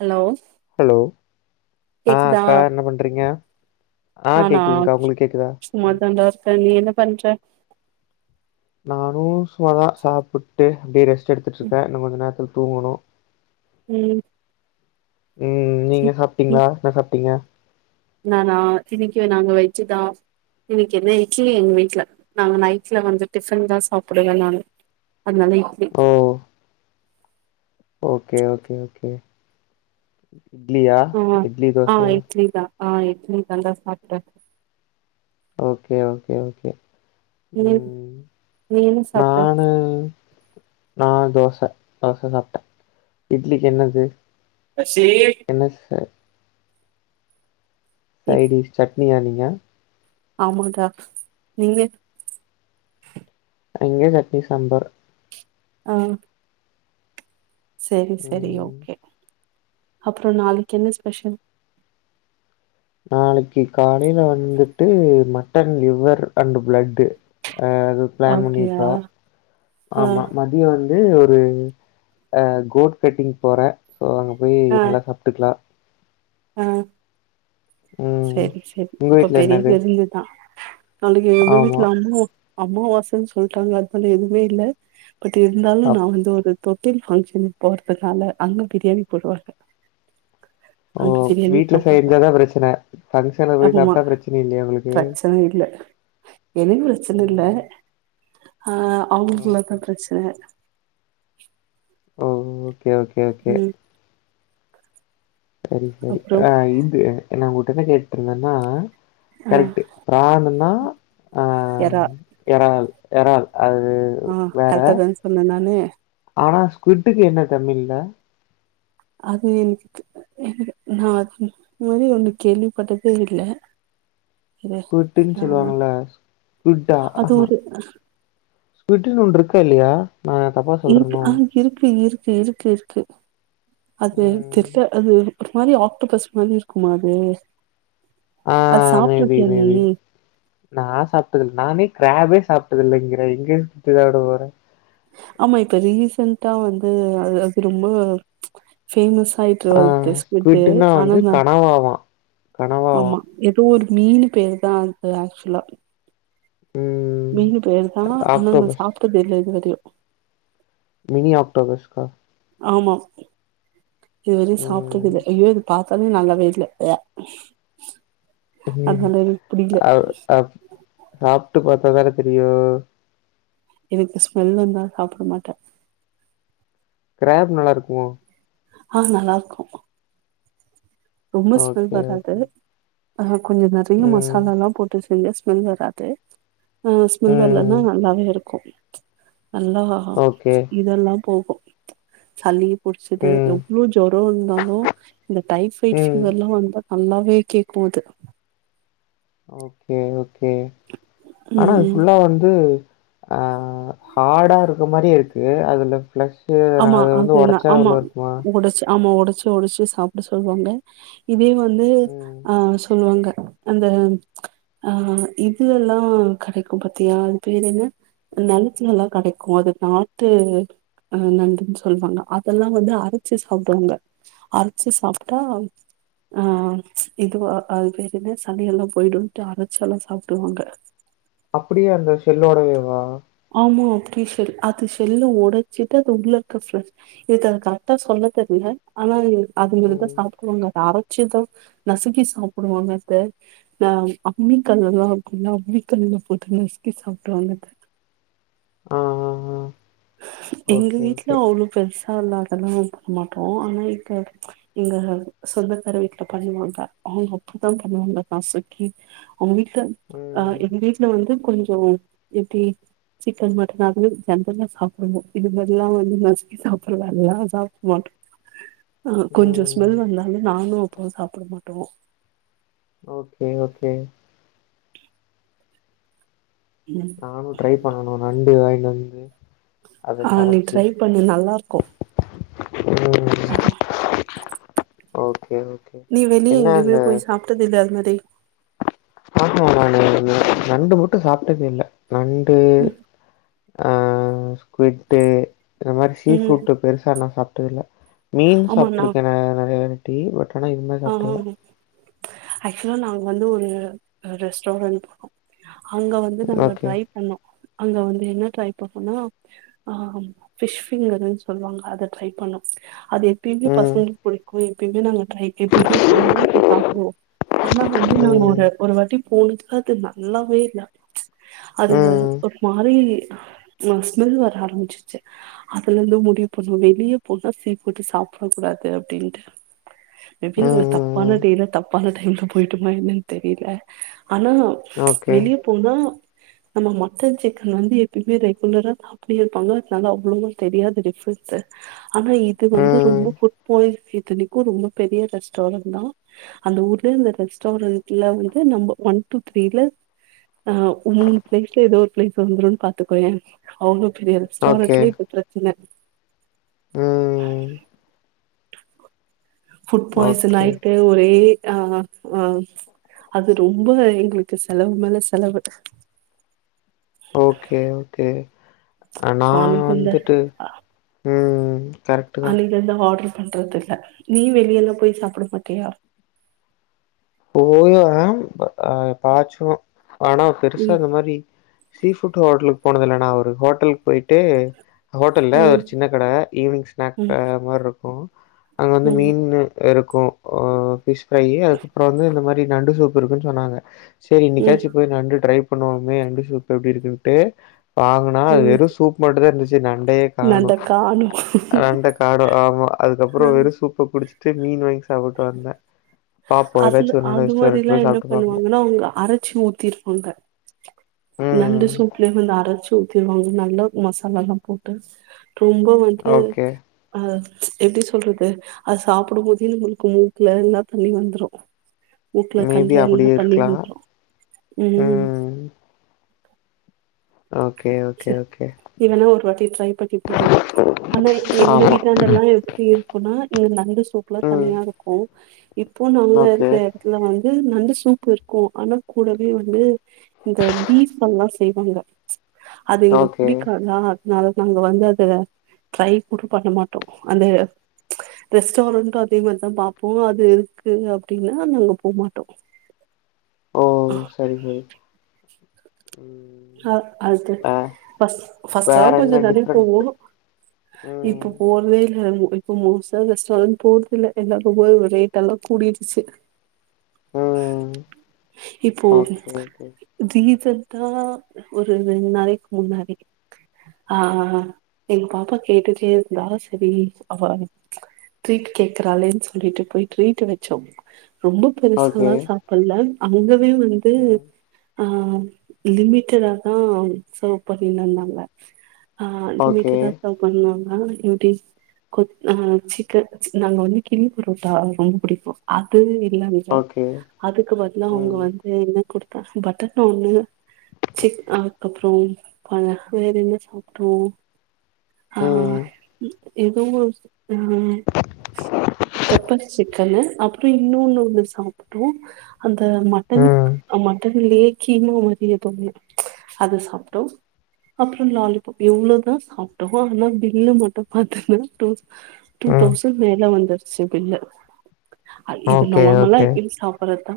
Hello hello ஆ கேக்குதா அக்கா என்ன பண்றீங்க ஆ நானா கேக்குதுகா உங்களுக் கேக்குதா ம் சும்மாதான்டா இருக்கே நீ என்ன பண்ற நானும் சும்மாதா சாப்புட்டு அப்டியே ரெஸ்ட் எடுத்துட்டு இருக்கேன் இன்னு கொஞ்ச நேரத்துல தூங்கணு ம் ம் நீங்க சாப்ட்டீங்களா என்ன சாப்ட்டீங்க நானா இன்னைக்கு நாங்க வெஜ் தா இன்னைக்கு என்ன இட்லி எங்க வீட்ல நாங்க நைட்ல வந்து டிஃபன் தா சாப்டுவே நானு அதுனால இட்லி ஓ ஓகே ஓகே ஓகே இட்லியா ஆ இட்லி ஆ தோசையா இட்லி தா ஆ இட்லி தான் டா சாப்ட்டே ஓகே ஓகே ஓகே நீ ம் நீ என்ன சாப்ட்ட நானு நா தோச தோச சாப்ட்டே இட்லிக்கு என்னது என்ன சார் இட் சைடிஷ் சட்னியா நீங்க ஆமாடா நீங்க அங்கயு சட்னி, சாம்பார் ஆ சேரி சேரி ம் ஓகே, அப்பறோ நாளைக்கி என்ன ஸ்பெஷல் நாளைக்கு காலையில வந்துட்டு மட்டன் லிவர் அண்டு பிளட்டு அ அது பிளான் அப்டியா பண்ணிருக்கோ, ஆ ஆமா ம தியோ வந்து ஒரு ஆ கோட் செட்டிங் போறே சோ அங்க போய் ஆ நல்லா சாப் டுக்லா ஆ ம். செரி செரி உங்க அப்ப வீட்ல பெரிய என்னது? விருந்துதா நாளைக்கு எங்க ஆமா. வீட்ல அம்மா அம்மாவாசன்னு சொல்டாங்க அதுனால எதுமே இல்ல பட் இருந்தாலு நா அப் வந்து ஒரு தொட்டில் ஃபங்க்ஷன் போறதுனால அங்க பிரியாணி போடுவாங்க அங்க பிரியாணி சாப்பிடுவ என்ன பிரச்சன ஆமா பிரச்சன இல்ல எனக்கு பிரச்சன இல்ல, ம். ஆ ஓகே. அவங்களுக்குலாந்தா பிரச்சன ஓ ஓகே ஓகே ஓகே, ம் சரி சரி அப்றோ ஆ இது நா உங்கள்ட என்ன கேட்டுருந்தேன்னா ஆ கரெக்ட்டு பிரான்னுனா எறா எறால் எறால் அது ஆ வேற. கரெக்ட்டாதான சொன்ன நானு ஆனா ஸ்குவிட்டுக்கு என்ன தமிழ்ல்ல அது எனக்கு எனக்கு நா அது மாரி ஒண்ணு கேள்விப்பட்டதே இல்ல இரு ஸ்குவிட்டுனு ஆ சொல்லுவாங்கல்ல ஸ்கிட்டா அது ஆஹ ஒரு ஸ்குவிட்ன்னு ஒன்னு இருக்கா இல்லையா நா தப்பா இருக்கு சொல்றேனோ? ஆ இருக்கு இருக்கு இருக்கு இருக்கு அது ம். தெர்ல அது ஒரு மாரி ஆக்டோபஸ் மாரி இருக்கும்மா அது ஆ அது மே பி சாப்ட்ருக்கியா மே நீ பி நா சாப்ட்டதுல்ல நானே கிராப்பே சாப்ட்டதில்லங்கிற எங்க இத சாப்ட போற ஆமா இப்ப ரீசண்டா வந்து அது அது ரொம்ப ஃபேமஸ் ஆயி ஆ ஸ்குவிட்னா வந்து கனவாவா கன ஆமா ஏதோ ஒரு மீனு பேருதா அது ஆக்ஸ்சுவலா ம். மீனு பேருதா ஆனா நா ஆக்டோபஸ். சாப்ட்டது இல்ல இது வரையு மினி அக்டோபஸ்கா ஆமா இதுவரையு சாப் ட்டது ம். இல்ல ஐயோ இது பாத்தாலே நல்லாவே இல்ல ம் அதனால எனக்கு புடிக்கல அ அ சாப்ட்டு பாத்தாதானே தெரியு எனக்கு ஸ்மெல் வந்தா சாப்ட மாட்டே கிராப் நல்லா இருக்குமோ ஆ நல்லா இருக்கு ரொம்ப ஸ்மெல் ஓகே வராது ஓகே ஆ கொஞ்சோ நறைய ம் மசாலால்லா போட்டு செஞ்சா ஸ்மெல் வராது ஆ ஸ்மெல் ம் வரலன்னா நல்லாவே இருக்கு நல்லா ஆ ஓகே இதல்லா போகு சளி புடிச்சது ம் எவ்ளோ ஜொரோ இருந்தாலு இந்த டைப்ஃபைட் ம் பீவர்ல வந்த நல்லாவே கேக்கு அது ஓகே ஓகே அனா அது ம் ஃபுல்லா வந்து அ ஹாடா இருக்கற மாரி இருக்கு அதுல ஃப்ளஷ் ஆமா அது நா ஆமா உடச்சு ஆமா உடச்சு தொழிச்சி சாப்ட சொல்லுவாங்க இதே வந்து ம் அ சொல்லுவாங்க அந்த ஆ இது எல்லா கடைக்கு பாத்தியா அது பேர் என்ன நெலத்துலலா கெடைக்கு அது பாத்து அ நண்டுன்னு சொல்லுவாங்க அதல்லா வந்து அரைச்சு சாப்டுவாங்க அரைச்சு சாப்ட்டா ஆ இதவா அது பேரு என்ன சளியெல்லா போயிடும்ட்டு அரைச்சல்லா சாப்டுவாங்க அப்படியா அந்த செல்லோடவே வா ஆமா அப்டி செல் அது செல்லு ஒட சிட்டு அது உள்ள இருக்க ஃபிள இது எனக்கு கரெக்ட்டா சொல்ல தெர்ல அனா அது மாதிரிதா ம் சாப்டுவாங்க அத அரச்சிதா நசுக்கி சாப்டுவாங்க அத நா அம்மிக்கல்லெல்லா இருக்கும்ல்ல அம்மிக்கல்ல போட்டு நசுக்கி சாப்ருவாங்க அத ஆ ஆ ஆ எங்க ஓகே வீட்ல ஓகே அவ்ளோ பெருசா இல்லாதலா போட மாட்டோ அனா இப்ப எங்க சொந்தக்கார வீட்ல பண்ணுவாங்க அவுங்க அப்படிதா பண்ணுவாங்க நசுக்கி அவுங்க வீட்ல ஆ ம் எங்க வீட்ல வந்து கொஞ்சோ எப்டி சிக்கன் மட்டன் அது ஜென்ரலா சாப்புடுவோ இது மாரிலா வந்து நசுக்கி [unintelligible] சாப்ட மாட்டோ அ கொஞ்சோ ம் ஸ்மெல் வந்தாலு நாங்ளு அப்பாவு சாப்ட மாட்டோ ஓகே ஓகே ம் நானு ட்ரை பண்ணணு நண்டு வாயின்ட் வந்து அத ஆ நீ சமச்சு ட்ரை பண்ணு நல்லா இருக்கு ம் ஓகே ஓகே நீ வெளிய என்ன எங்கயுமே அந்த போய் சாப்டது இல்லயா அது மாரி ஆஹா நானு நண்டு மட்டு சாப்ட்டதே இல்ல நண்டு ம் அ ஸ்குட்டு இந்த மாரி சீ ம் ஃபுட் பெருசலா சாப்ட்டது இல்ல மீன் ஆமா நா சாப்ட்டுருக்கே நெ நெறைய வாட்டி பட் ஆனா இது மாரி சாப்ட்டதில்ல [unintelligible] ஆக்சுவலா நாங்க வந்து ஒரு ரெஸ்டாரண்ட் இருக்கு அங்க வந்து நாங்க ஓகே ட்ரை பண்ணோ அங்க வந்து என்ன ட்ரை பண்ணோனா ஆ ஃபிஷ் பிங்கருன் சொல்லுவாங்க அத ட்ரை பண்ணோ அது எப்பயுமே ம் பசங்களுக்கு பிடிக்கு எப்பயுமே நாங்க ட்ரை எப்பயுமே போவோ போய் சாப்புடுவோ அனா வந்து நாங் ம் ஒரு ஒருவாட்டி போனதுக்கு அது நல்லாவே இல்ல அது ம் ம் ஒரு மாரி ஒரு ஸ்மெல் வர ஆரம்பிச்சிருச்சு அதுல இருந்து முடிவு பண்ணோ வெளிய போனா சீ ஃபுட்டு சாப்புடக் கூடாது அப்டின்ட்டு மே பி நாங்க ம் தப்பான ம் டேல தப்பான டைம்ல போயிட்டோம்மா என்னன்னு தெரில அனா ஓகே வெளிய போனா நம்ம மட்டன் சிக்கன் வந்து எப்பயிமே ரெகுலரா சாப் அப்டி இருப்பாங்க தாங்க அவ்ளவா தெரியாது டிஃப்ரென்ஸ் ஆனா இது வந்து ம் ரொம்ப ஃபுட் பாய்சன் இத்தனிக்கு ரொம்ப பெரிய ரெஸ்டாரண்டட் தா அந்த ஊர்ல இருந்த ரெஸ்டாரண்ட்ல வந்து நம்ப ஒன் டூ த்ரீல ஆ மூணு பிளேஸ்ல ஏதோ ஒரு பிளேஸ் வந்துரும்னு பாத்துக்கோயே அவ்ளோ பெரிய ரெஸ்டாரன்ட்ல இப்ப பிரச்சன அ ஃபுட் பாய்சன் ஓகே ஆயிட்டு ஒரே ஆ ஆ அது ரொம்ப எங்களுக்கு செலவு மேல செலவு ஓகே ஓகே நா சோ அன்னைக்கு அந்த வந்துட்டு ம் ம் கரெக்ட் அன்னில இருந்து ஆர்டரு பண்றது இல்ல நீ வெளில எல்லா போய் சாப்ட மாட்டியா போவே அ எப்பயாச்சு ஆனா பெருசா ம் இந்த மாரி சீ ஃபுட் ஹோட்டலுக்கு போனது இல்ல நா ஒரு ஹோட்டலுக்கு போயிட்டு ஹோட்டல்ல ஒரு ம் சின்ன கட ஈவ்னிங் ஸ்நாக் ம் மார் இருக்கு அங்க வந்து ம் மீன்னு இருக்கு ஃபிஷ் ஃப்ரையு அதுக்கப்றோ வந்து இந்த மாரி நண்டு சூப் இருக்குன் சொன்னாங்க சேரி ம் இன்னைக்காச்சி போய் நண்டு ட்ரை பண்ணுவோமே நண்டு சூப் எப்டி இருக்குன்ட்டு வாங்கனா ம் வெறுசூப் மட்டுதா இருந்துச்சி நண்டையே கானோ நான்தா காணோ நண்ட கானோ ஆமா அதுக்கப்புறோ வெறு சூப்ப குடிச்சிட்டு மீன் வாங்கி சாப்புட்டு வந்தே அதுல அது மாரி எல்லா போய் என்ன சாப்ட்டு பாக்கணு பண்ணுவாங்கன்னா அவுங்க அரச்சி ஊத்திருப்பாங்க நண்டு ம் சூப்புல வந்து அரச்சி ஊத்திடுவாங்க நல்லா மசாலால்லா போட்டு ரொம்ப வந்து ஓகே அ எப்டி சொல்றது அது சாப்டும் போதோ எங்களுக்கு மூக்குல எல்லா தண்ணி வந்துரு மூக்ல மேபி கண்ல எல்லா அப்டியே தண்ணியூ இருக்கலா வந்துரு ம் ஓகே ஒ சேர் நீ வேனா ஒரு வாட்டி ட்ரை பண்ணி பாரு ஆனா எங்க ஆமா வீட்டான்டல்லா எப்டி ன்னா இ நண்டு சூப்லா ம் தனியா இருக்கு இப்போ நாங்க ஓகே இருக்க ல வந்து நண்டு சூப்பு இருக்கு ஆனா கூடவே வந்து இந்த பீஃப் எல்லா செய்வாங்க அது எங்களுக் ஓகே புடிக்காது அத் அதனால நாங்க வந்து அது ட்ரை கூடோ பண்ண மாட்டோ அந்த ரெஸ்டாரன்ட் அதே மார்தா பாப்போ அது இருக்கு அப்டின்னா நாங்க போமாட்டோ ஓ சரி சரி ம் அத் அது ஆ ஃபர்ஸ்ட் ஃபர்ஸ்ட் வேற எலாலா என்ன கொஞ்சோ நறைய போவோ டிஃப்ரெண்ட் இப்போ ம் போர்தே இல்ல இப் இப்ப மோஸ்ட்டா ரெஸ்டாரன்ட் போறது இல்ல எல்லா ரொம்ப ரேட் எல்லா கூடிருச்சி ம் இப்போ ஓகே ஓகே ரீசண்டா ஒரு ரெண் நாளைக்கு முன்னாடி ஆ ஆ எங்க பாப்பா கேட்டுட்டே இருந்தா செரி அவோ ட்ரீட் கேக்குறாளேன் சொல்லிட்டு போய் ட்ரீட் வெச்சோமா ரொம்ப ஓகே பெருசால்லா சாப்பல்ல அங்கவே வந்து ம் ஆ லிமிட் லிமிட்டடாதா ம் சர்வ் பண்ணி இருந்தாங்க ஆ ஓகே லிமிட்டா சர்வ் பண்ணாங்க இப்டி கொத் ஆ சிக்கன் நாங்க வந்து கிள்ளி பரோட்டா ரொம்ப புடிக்கு அது இல்ல அங்க ஓகே அதுக்கு பதுலா அவுங்க ம் வந்து என்ன குடுத்தா பட்டர்நானு சிக் அதுக்கப்புரோ வேற என்ன சாப்ட்டோ ஆ ம் எதோ ஆ பெப்பர் சிக்கனு அப்பற இன்னொன்னு வந்து சாப்ட்டோ அந்த மட்டன் ம் மட்டன்லியே கீமா மாதிரி எதோ ஒன்னு அது சாப்ட்டோ அப்புறம் லாலிபாப் இவ்ளோ தா சாப்ட்டோ ஆனா பில்லு மட்டு பாத்தன்னா டூ ம் தௌசண்ட் மேல வந்துருச்சு பில்லு இது ஓகே நார்மலா ஓகே எப்பயு சாப்பட்றதா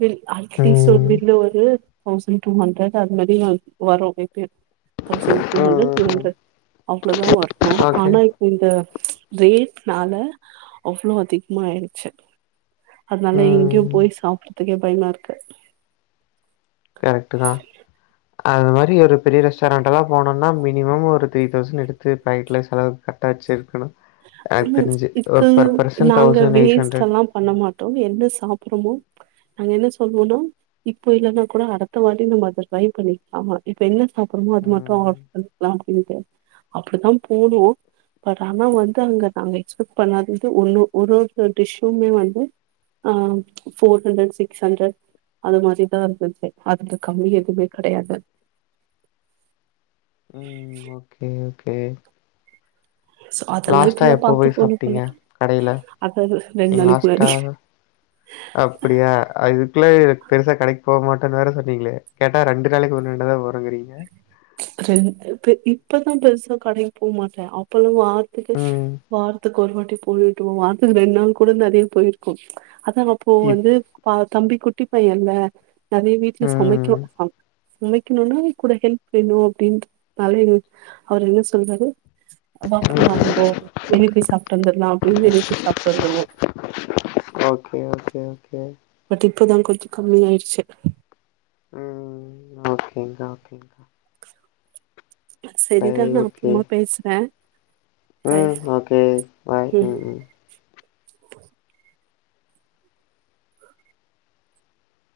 பில் அட்லீஸ்ட் ஒரு ம் பில்ல ஒரு தௌசண்ட் டூ ஹண் அது மாதிரி வரும் எப்பயு தௌசண்ட் டூ ஹான்டார் ம் தீரீ ம் ம். ஹான்டார் அவ்ளதா வரணும் ஓகே ஆனா இந்த ரேட்னால அவ்ளோ அதிகமா ஆயிடுச்சு அதனால எங்கேயும் ம் போயி சாப்பிடறதுக்கே பயமாருக்கு கரெக்ட்டு தான் அது மாறி ஒரு பெரிய ரெஸ்டாரண்ட்ல்லாம் போனம்னா மினிமம் ஒரு த்ரீ தௌசண்ட் எடுத்து பேக்கெட்ல செலவு கட்டாயச்சு இருக்கணும் ம் இதுக்கு பெர்சன் நாங்க தௌசண்ட் எயிட் ஹண்ட்ரட். வேஸ்ட்ல்லாம் பண்ண மாட்டோம் என்ன சாப்பட்றமோ நாங்க என்ன சொல்லுவோனா இப்போ இல்லன்னா கூட அடுத்த வாட்டி நம்ம அத ட்ரை பண்ணிக்கலாம் இப்ப என்ன அப்புறமா அது மட்டும் ம் ஆர்டர் பண்ணிக்கலாம் அப்படின்னுட்டு அப்புடிதான் போனோம் பட் ஆனா வந்து அங்க நாங்க எக்ஸ்பெக்ட் பண்ணாதது ஒன்னு ஒரு ஒரு டிஷ்ஷூமே வந்து ஆ ஃபோர் ஹண்ட்ரட் சிக்ஸ் ஹண்ட்ரட் அது மாதிரிதா இருந்தது அதுக்கு கம்மி எதுவுமே கிடையாது ம் ஓகே ஓகே சோ அதல்லாம் லாஸ்ட்டா இப்பல்லாம் எப்போ பாத்து போய் போணும் சாப்ட்டீங்க போல கடையில? அத ரெண்டு நாளைக்கு முன்னாடி அப்புடியா அதுக்குள்ள பெருசா கடைக்கு போமாட்டேன்னு வேற சொன்னீங்களே கேட்டா ரெண்டு நாளைக்கு ஒரு தடவ தா வரும் போனங்கறீங்க ரெண்ட் இப்பதா பெருசா கடைக்கு போ மாட்டேன் அப்பல்லாம் வாரத்துக்கு ம் வாரத்துக்கு ஒரு வாட்டி போயிடுவோம் வாரத்துக்கு ரெண்டு நாள் கூட நிறைய போயிருக்கோ அதான் இப்போ இப் வந்து பா தம்பி குட்டி பையன்ல நிறைய வீட்ல சமைக்க ம் சமைக்கணும்னா கூட ஹெல்ப் வேணும் அப்புடின்ட்டு அதனால அவர் என்ன சொல்றாரு வா ம் போலாம் நம்போ வெளிய போய் சாப்பிட்டு வந்தர்லா அப்புடின்னு வெளிய போய் சாப்பிட்டு வந்துறுவோம் ஓகே ஓகே ஓகே பட் இப்ப தான் கொஞ்சம் கம்மியாயிடுச்சு ம் ஓகேங்கா ஓகேங்கா சரிடா நான் ஓகே. அப்புறமா பேசுறேன் பை ம். ஓகே. பாய். ம்